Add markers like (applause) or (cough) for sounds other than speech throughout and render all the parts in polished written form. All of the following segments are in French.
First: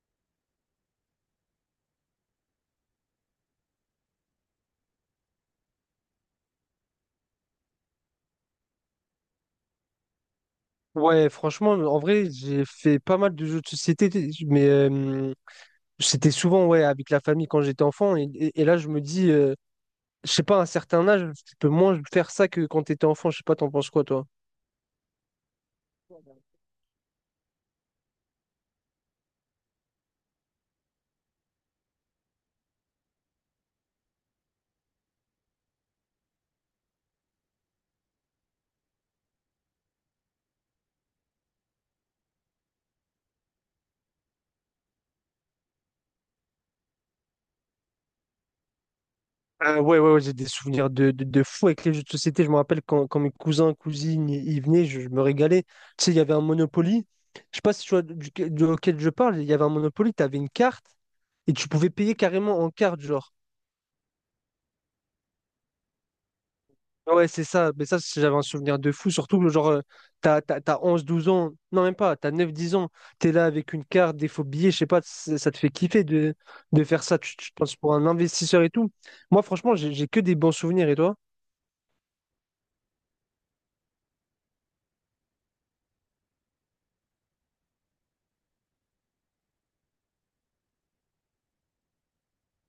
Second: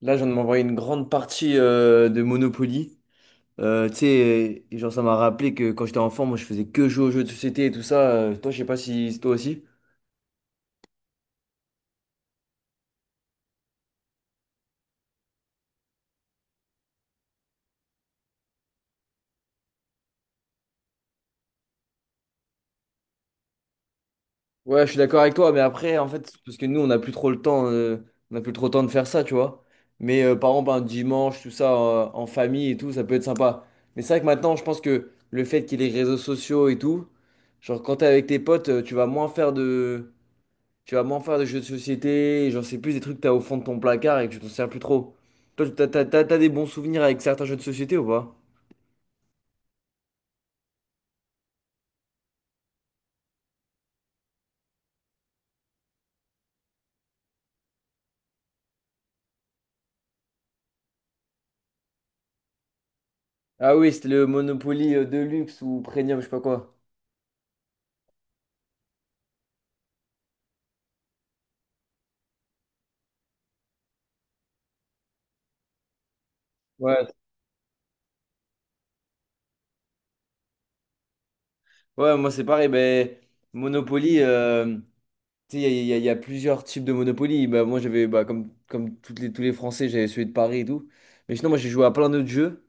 Là, je viens de m'envoyer une grande partie de Monopoly. Tu sais, et genre, ça m'a rappelé que quand j'étais enfant, moi, je faisais que jouer aux jeux de société et tout ça. Toi, je sais pas si c'est toi aussi. Ouais, franchement, en vrai, j'ai fait pas mal de jeux de société, mais c'était souvent ouais, avec la famille quand j'étais enfant. Et là, je me dis, je sais pas, à un certain âge, tu peux moins faire ça que quand t'étais enfant. Je sais pas, t'en penses quoi, toi? Ouais, je suis d'accord avec toi, mais après, en fait, parce que nous, on n'a plus trop le temps, on n'a plus trop le temps de faire ça, tu vois. Mais par exemple, un dimanche, tout ça, en famille et tout, ça peut être sympa. Mais c'est vrai que maintenant, je pense que le fait qu'il y ait les réseaux sociaux et tout, genre, quand t'es avec tes potes, tu vas moins faire de Tu vas moins faire de jeux de société, et j'en sais plus, des trucs que t'as au fond de ton placard et que tu t'en sers plus trop. Toi, t'as des bons souvenirs avec certains jeux de société ou pas? Ouais, ouais, ouais, j'ai des souvenirs de fou avec les jeux de société. Je me rappelle quand mes cousins, cousines, ils venaient, je me régalais. Tu sais, il y avait un Monopoly. Je sais pas si tu vois auquel je parle, il y avait un Monopoly, t'avais une carte et tu pouvais payer carrément en carte, genre. Ah oui, c'était le Monopoly Deluxe ou Premium, je sais pas quoi. Ah ouais, c'est ça. Mais ça, j'avais un souvenir de fou. Surtout que, genre, t'as 11 12 ans. Non, même pas. T'as 9 10 ans. T'es là avec une carte, des faux billets. Je sais pas, ça te fait kiffer de faire Ouais. ça. Tu penses pour un investisseur et tout. Moi, franchement, j'ai que des bons souvenirs. Et toi? Ouais, moi c'est pareil, ben Monopoly, tu sais, il y, a il y a- il y a plusieurs types de Monopoly. Bah, moi j'avais, bah, comme toutes les, tous les Français, j'avais celui de Paris et tout. Mais sinon, moi j'ai joué à plein d'autres jeux.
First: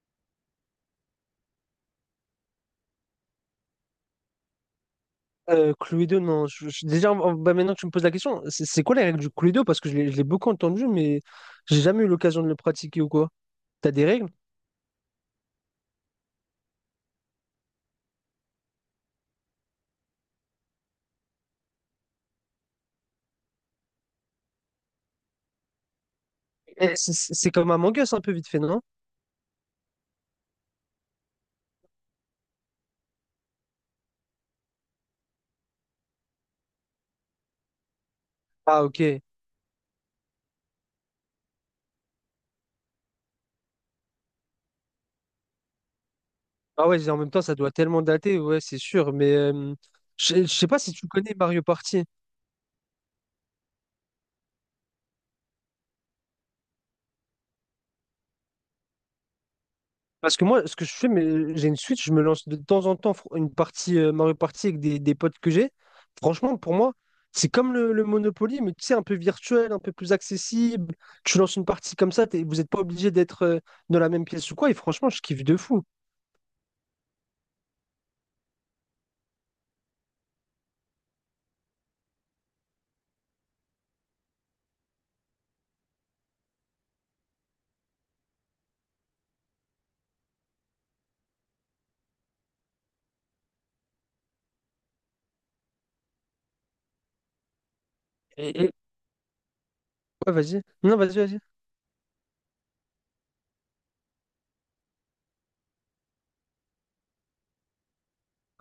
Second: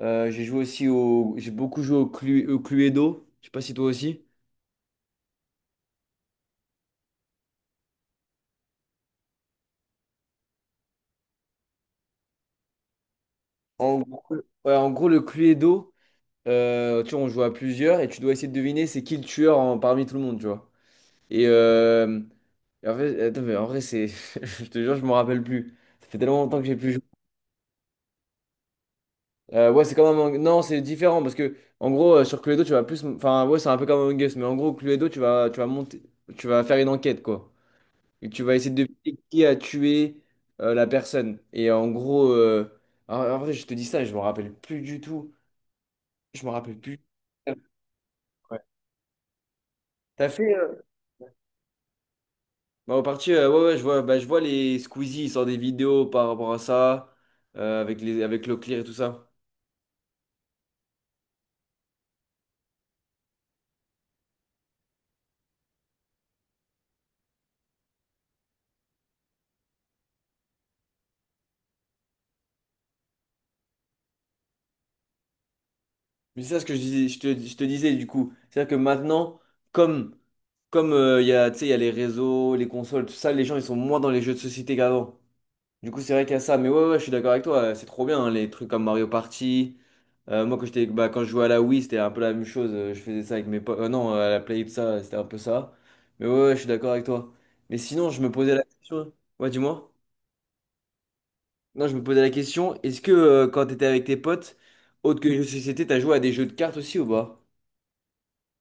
J'ai joué aussi au. J'ai beaucoup joué au, au Cluedo. Je sais pas si toi aussi. Cluedo, non. Déjà, bah, maintenant que tu me poses la question, c'est quoi les règles du Cluedo? Parce que je l'ai beaucoup entendu, mais j'ai jamais eu l'occasion de le pratiquer ou quoi. T'as En des gros, règles? ouais, en gros, le Cluedo. Tu vois, on joue à plusieurs et tu dois essayer de deviner c'est qui le tueur parmi tout le monde, tu vois. Et, euh, et en fait, attends, mais en vrai, c'est. (laughs) Je te jure, je m'en rappelle plus. Ça fait tellement longtemps que j'ai Eh, plus joué. c'est comme un Us un peu vite fait, non? Ouais, c'est comme un. Non, c'est différent parce que, en gros, sur Cluedo, tu vas plus. Enfin, ouais, c'est un peu comme Among Us, mais en gros, Cluedo, tu vas monter. Tu vas faire une enquête, quoi. Et tu vas essayer Ah, de deviner ok. qui a tué la personne. Et en gros. En, en vrai, je te dis ça et je m'en rappelle plus du tout. Je m'en rappelle Ah plus. ouais, en même temps, ça doit tellement dater, ouais, Ouais. c'est sûr. Mais T'as je fait. sais pas si tu connais Mario Party. Bah, en partie, ouais, ouais, je vois, bah, je vois les Squeezie, ils sortent des vidéos par rapport à ça, avec les, avec Leclerc et tout ça. Parce que moi, ce que je fais, mais j'ai une Switch, je me lance de temps en temps une partie Mario Party avec des potes que j'ai. Franchement, pour moi, c'est comme le Monopoly, mais tu sais, un peu virtuel, un peu plus accessible. Tu lances une partie comme ça, vous n'êtes pas obligé d'être dans la même pièce ou quoi. Et franchement, je kiffe de fou. Mais c'est ça ce que je disais, je te disais du coup. C'est-à-dire que maintenant, comme, comme il y a, tu sais, il y a les réseaux, les consoles, tout ça, les gens ils sont moins dans les jeux de société qu'avant. Du coup, c'est vrai qu'il y a ça. Mais ouais, ouais, je suis d'accord avec toi, c'est trop bien, hein, les trucs comme Mario Party. Moi, quand j'étais, bah, quand je jouais à la Wii, c'était un peu la même chose. Je faisais ça avec mes potes. Non, à la Play, tout ça, c'était un peu ça. Mais ouais, ouais, je suis d'accord avec toi. Mais sinon, je me posais la Et, et- question. Ouais, dis-moi. Ouais, vas-y. Non, vas-y. Non, je me posais la question, est-ce que quand t'étais avec tes potes, autre que les jeux de société, t'as joué à des jeux de cartes aussi ou pas?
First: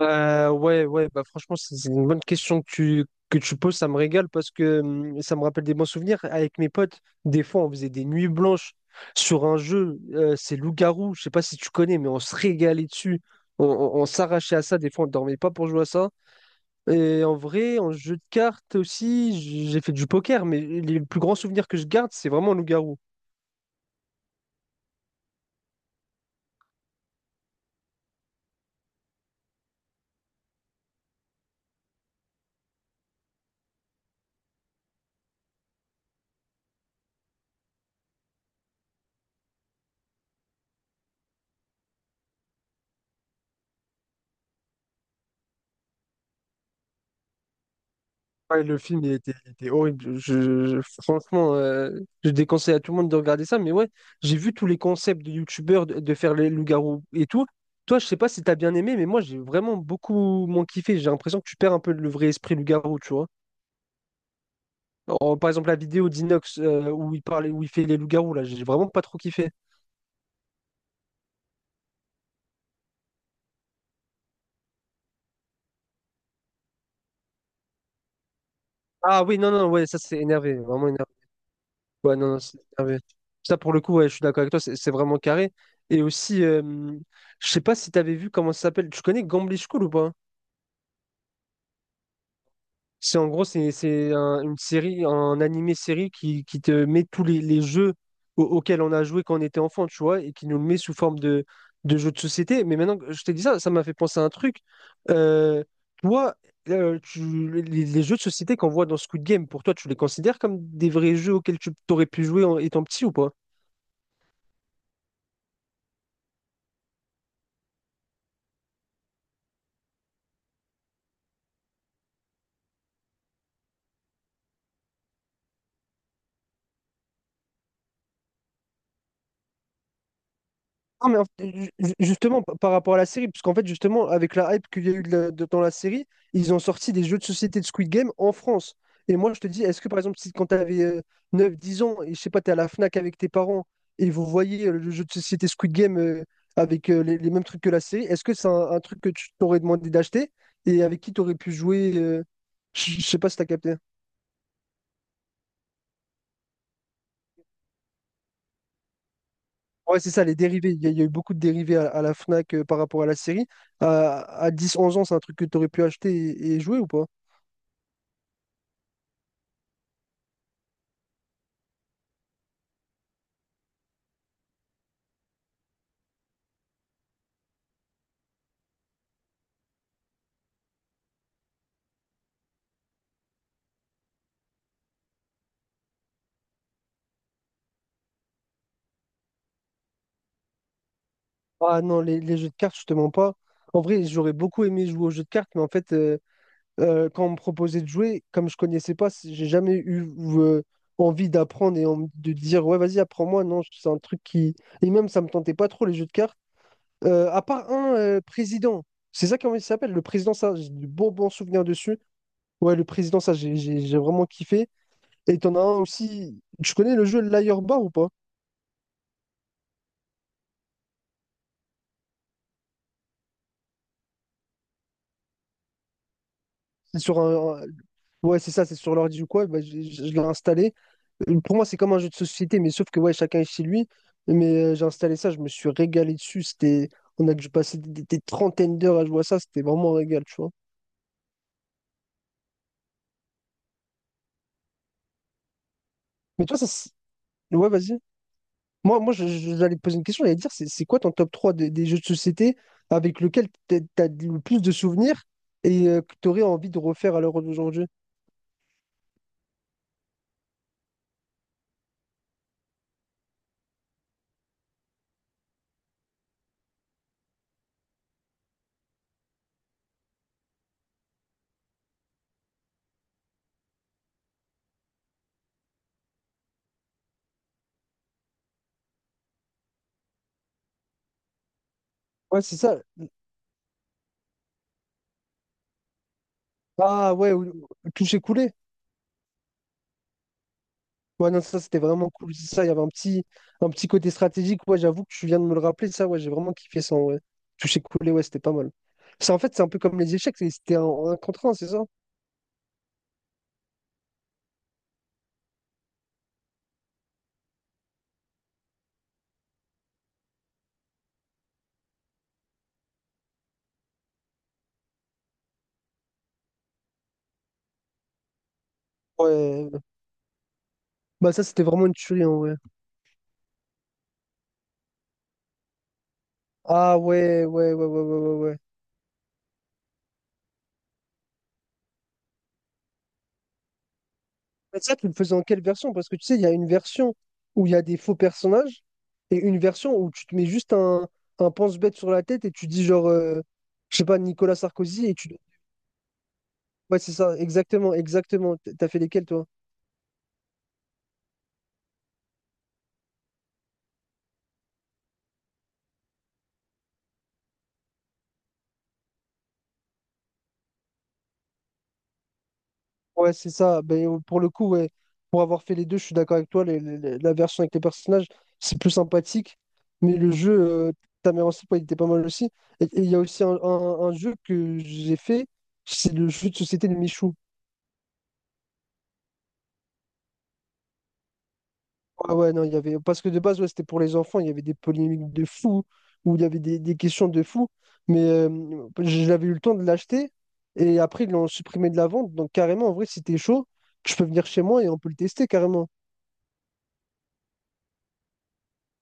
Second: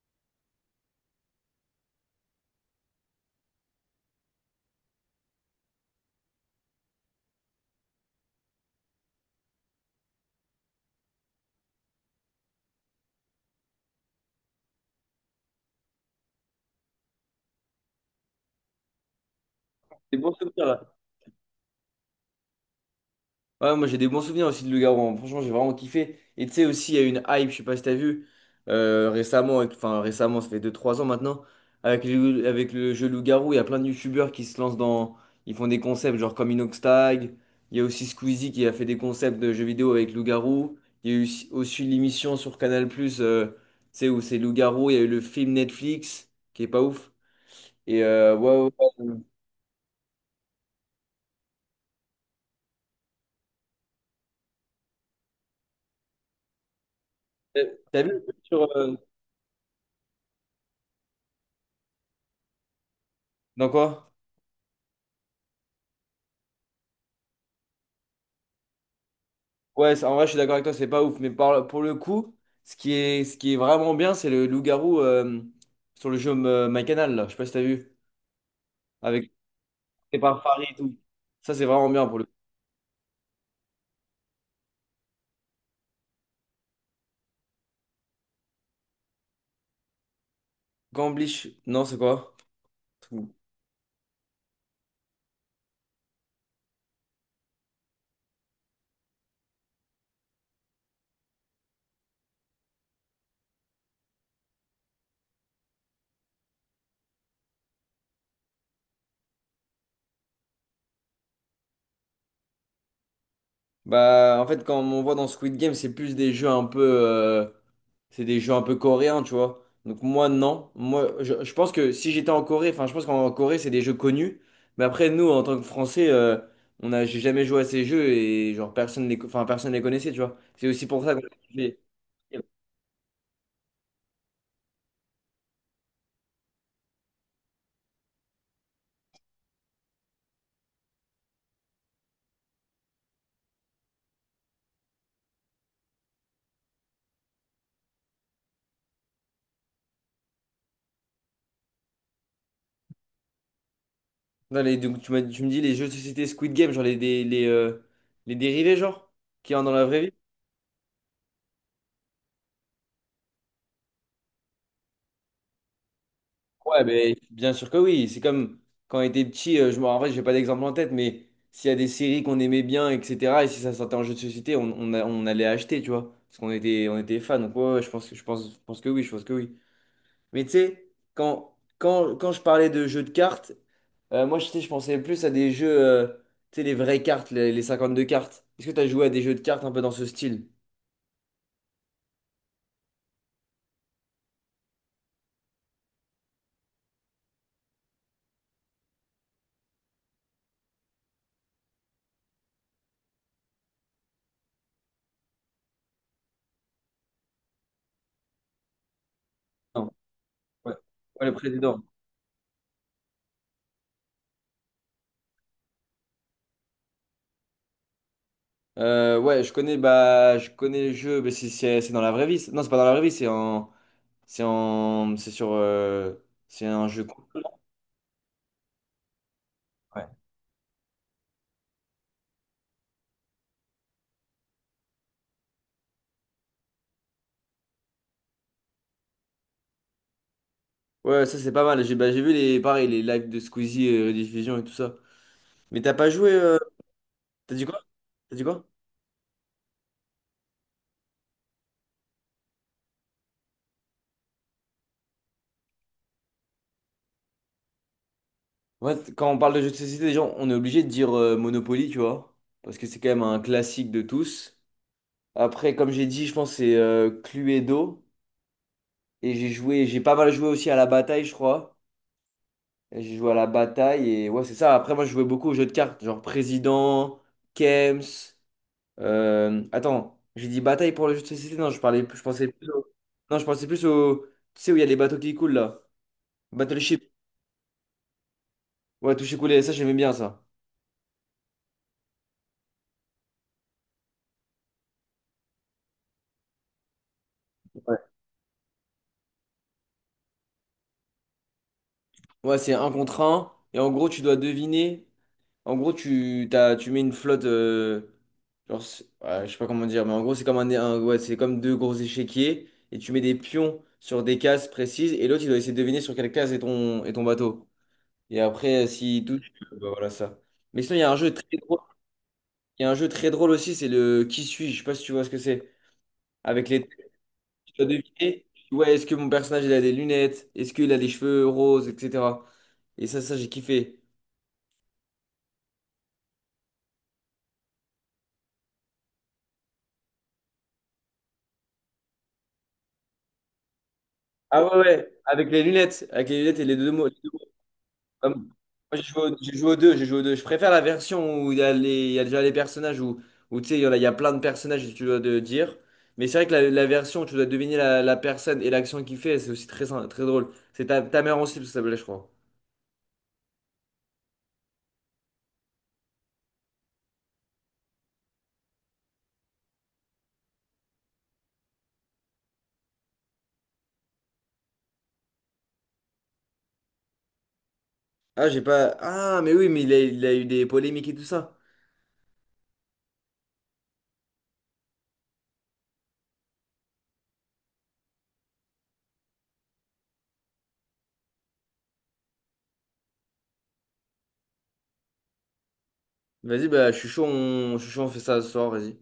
Ouais, ouais, bah franchement, c'est une bonne question que tu poses, ça me régale parce que ça me rappelle des bons souvenirs. Avec mes potes, des fois, on faisait des nuits blanches sur un jeu, c'est Loup-garou, je sais pas si tu connais, mais on se régalait dessus. On s'arrachait à ça, des fois, on dormait pas pour jouer à ça. Et en vrai, en jeu de cartes aussi, j'ai fait du C'est bon, poker, mais ça les plus grands souvenirs que je garde, c'est vraiment Loup-garou. Ouais, moi j'ai des bons souvenirs aussi de Le Garon. Franchement, j'ai vraiment kiffé. Et tu sais aussi, il y a eu une hype, je sais pas si t'as vu, récemment, enfin récemment, ça fait deux trois ans maintenant, avec le jeu Loup-Garou, il y a plein de youtubeurs qui se lancent dans. Ils font des concepts genre comme Inoxtag. Il y a aussi Squeezie qui a fait des concepts de jeux vidéo avec Loup-Garou. Il y a eu aussi l'émission sur Canal+, tu sais, où c'est Loup-Garou. Il y a eu le film Netflix, qui est pas ouf. Et ouais, Ouais, ouais, le film, ouais. Il était horrible. Franchement, je déconseille à tout le monde de regarder ça. Mais ouais, j'ai vu tous les concepts de youtubeurs de faire les loups-garous et tout. T'as Toi, t'as je vu sais le pas truc si t'as sur. bien aimé, mais moi, j'ai vraiment beaucoup moins kiffé. J'ai l'impression que tu perds un peu le vrai esprit loup-garou, tu vois. Dans quoi? Par exemple, la vidéo d'Inox où il parle, où il fait les loups-garous, là, j'ai vraiment pas trop kiffé. Ouais, en vrai, je suis d'accord avec toi, c'est pas ouf. Mais pour le coup, ce qui est vraiment bien, c'est le loup-garou sur le jeu My canal là. Je sais pas si t'as vu. Ah Avec oui, non, non, ouais, ça c'est c'est par énervé, Farid et vraiment tout. énervé. Ça, c'est vraiment bien Ouais, pour le coup. non, non, c'est carré. Ça, pour le coup, ouais, je suis d'accord avec toi, c'est vraiment carré. Et aussi, je sais pas si t'avais vu comment ça s'appelle. Tu connais Gambling School ou pas? Gamblish, non, c'est quoi? C'est en gros, c'est une série, un animé-série qui te met tous les jeux auxquels on a joué quand on était enfant, tu vois, et qui nous le met sous forme de jeux de société. Mais maintenant que je t'ai dit ça, ça m'a fait penser à un truc. Euh, toi, les jeux de société qu'on voit dans Squid Game, pour toi, tu les considères comme des vrais jeux auxquels tu t'aurais pu jouer en étant petit ou pas? Bah, en fait, quand on voit dans Squid Game, c'est plus des jeux un peu, c'est des jeux un peu coréens, tu vois. Donc moi, non. Moi, je pense que si j'étais en Corée, enfin, je pense qu'en Corée, c'est des jeux connus. Mais après, nous, en tant que Français, on a, j'ai jamais joué à ces jeux et genre personne les, enfin, personne les connaissait, tu vois. C'est aussi pour Non, ça mais que en fait, les- justement, par rapport à la série, parce qu'en fait, justement, avec la hype qu'il y a eu dans la série, ils ont sorti des jeux de société de Squid Game en France. Et moi, je te dis, est-ce que par exemple, si quand tu avais 9-10 ans et je sais pas, tu es à la FNAC avec tes parents et vous voyez le jeu de société Squid Game avec les mêmes trucs que la série, est-ce que c'est un truc que tu t'aurais demandé d'acheter et avec qui tu aurais pu jouer Je sais pas si tu as capté. dans les- donc, tu me dis les jeux de société Squid Game, genre les dérivés, genre, qu'il y a dans la vraie Ouais, c'est vie. ça, les dérivés. Il y a eu beaucoup de dérivés à la Fnac par rapport à la série. À 10-11 ans, c'est un truc que tu aurais pu acheter et jouer Ouais, ou pas? mais bien sûr que oui. C'est comme quand on était petit, je me en vrai, j'ai pas d'exemple en tête, mais s'il y a des séries qu'on aimait bien, etc., et si ça sortait en jeu de société, on allait acheter, tu vois, parce qu'on était, on était fans. Donc, ouais, ouais, je pense que oui, je pense que oui. Mais tu sais, quand je parlais de jeux de cartes, moi, je sais, je pensais plus à des jeux, tu sais, les vraies cartes, les 52 cartes. Est-ce que tu as joué à des jeux de cartes un peu dans ce style? Ah non, les jeux de cartes, justement pas. En vrai, j'aurais beaucoup aimé jouer aux jeux de cartes, mais en fait, quand on me proposait de jouer, comme je connaissais pas, j'ai jamais eu euh, envie d'apprendre et de dire ouais, vas-y, apprends-moi. Non, c'est un truc qui. Et même, ça me tentait pas trop les jeux de cartes. À part un président, c'est ça comment il Non. s'appelle, le président, ça, j'ai Ouais, de bons Ouais, bons le souvenirs président. dessus. Ouais, le président, ça, j'ai vraiment kiffé. Et t'en as un aussi. Tu connais le jeu Liar Bar ou pas? Ouais, je connais, bah, je connais le jeu, mais c'est dans la vraie vie. Non, c'est pas dans la vraie vie, c'est en, c'est sur, c'est un C'est jeu. sur un, Ouais, c'est ça, c'est sur l'ordi ou quoi, bah, Ouais, je l'ai installé. Pour moi, c'est comme un jeu de société, mais sauf que ouais, chacun est chez lui. Mais j'ai installé ça, je me suis régalé dessus. C'était... On a dû passer des 30aines d'heures à jouer à ça, c'était vraiment un régal, tu vois. ouais, ça c'est pas mal. J'ai, bah, j'ai vu les, pareil, les lives de Squeezie, rediffusion et tout ça. Mais t'as pas joué, Mais toi, t'as dit Ouais, quoi? vas-y. T'as dit quoi? Moi, j'allais te poser une question, j'allais te dire, c'est quoi ton top 3 des jeux de société avec lequel t'as le plus de souvenirs et que t'aurais envie de refaire à l'heure d'aujourd'hui? Ouais, quand on parle de jeux de société, les gens, on est obligé de dire Monopoly, tu vois, parce que c'est quand même un classique de tous. Après, comme j'ai dit, je pense que c'est Cluedo, et j'ai joué, j'ai pas mal joué aussi à la bataille, je crois. Et J'ai joué à la bataille et ouais, c'est ça. Après, moi, je jouais beaucoup aux jeux de cartes, genre président, Kems. Attends, j'ai dit bataille pour le jeu de société. Non, je parlais, je Ouais, pensais c'est plus ça. au... Non, je pensais plus au. Tu sais où il y a les bateaux qui coulent là? Battleship. Ah ouais, ou- toucher coulé. Ouais, toucher couler, ça, j'aimais bien ça. Ouais, non, ça c'était vraiment cool. C'est ça, il y avait un petit côté stratégique. Ouais, j'avoue que tu viens de me le rappeler. Ça, ouais, j'ai vraiment kiffé ça. Ouais. Toucher Ouais, coulé, ouais, c'était pas mal. C'est un peu comme les échecs. C'était un contre un, c'est ça? Ouais, c'est un contre un. Et en gros, tu dois deviner En gros, tu mets une flotte. Genre, ouais, je sais pas comment dire, mais en gros, c'est comme, ouais, c'est comme deux gros échiquiers et tu mets des pions sur des cases précises et l'autre, il doit essayer de deviner sur quelle case est ton bateau. Et après, s'il doute, Ouais. bah voilà ça. Mais sinon, il y a un jeu Bah, ça, très c'était drôle, vraiment une tuerie, en vrai. Il y a un jeu très drôle aussi, c'est le Qui suis-je? Je sais pas si tu vois ce que c'est. Avec les Ah, têtes, tu dois ouais. deviner. Ouais. Ouais, est-ce que mon personnage, il a des lunettes? Est-ce qu'il a des cheveux roses, etc. Et ça, j'ai kiffé. Mais ça, tu le faisais en quelle version? Parce que tu sais, il y a une version où il y a des faux personnages et une version où tu te mets juste un pense-bête sur la tête et tu dis, genre, je sais pas, Nicolas Ah ouais, Sarkozy et ouais, tu. avec les lunettes, et les deux Ouais, mots. c'est ça, exactement, Moi, exactement. T'as fait J'ai joué, lesquels, au toi? j'ai joué aux deux, j'ai joué aux deux. Je préfère la version où il y a les, il y a déjà les personnages où, où tu sais, il y a plein de personnages et tu dois de dire. Mais c'est vrai que la version où tu dois deviner la, la personne et l'action qu'il fait, c'est aussi très, très drôle. C'est ta, ta mère aussi, parce que ça s'appelait, je crois. Ouais, c'est ça. Ben, pour le coup, ouais, pour avoir fait les deux, je suis d'accord avec toi. La version avec les personnages, c'est plus sympathique. Mais le jeu, euh, ta mère en slip, ouais, il était pas mal aussi. Et il y a aussi un jeu que j'ai fait, c'est le jeu de société de Michou. Ah, j'ai pas. Ah, mais oui, mais il a eu des polémiques et tout ça. Ah ouais, non, il y avait... Parce que de base, ouais, c'était pour les enfants, il y avait des polémiques de fou, où il y avait des questions de fou, mais j'avais eu le temps de l'acheter, et après, ils l'ont supprimé de la vente, donc carrément, en vrai, si t'es chaud, je peux venir chez moi et on peut le tester carrément. Vas-y, bah, je suis chaud, je suis chaud, on fait ça ce soir, vas-y.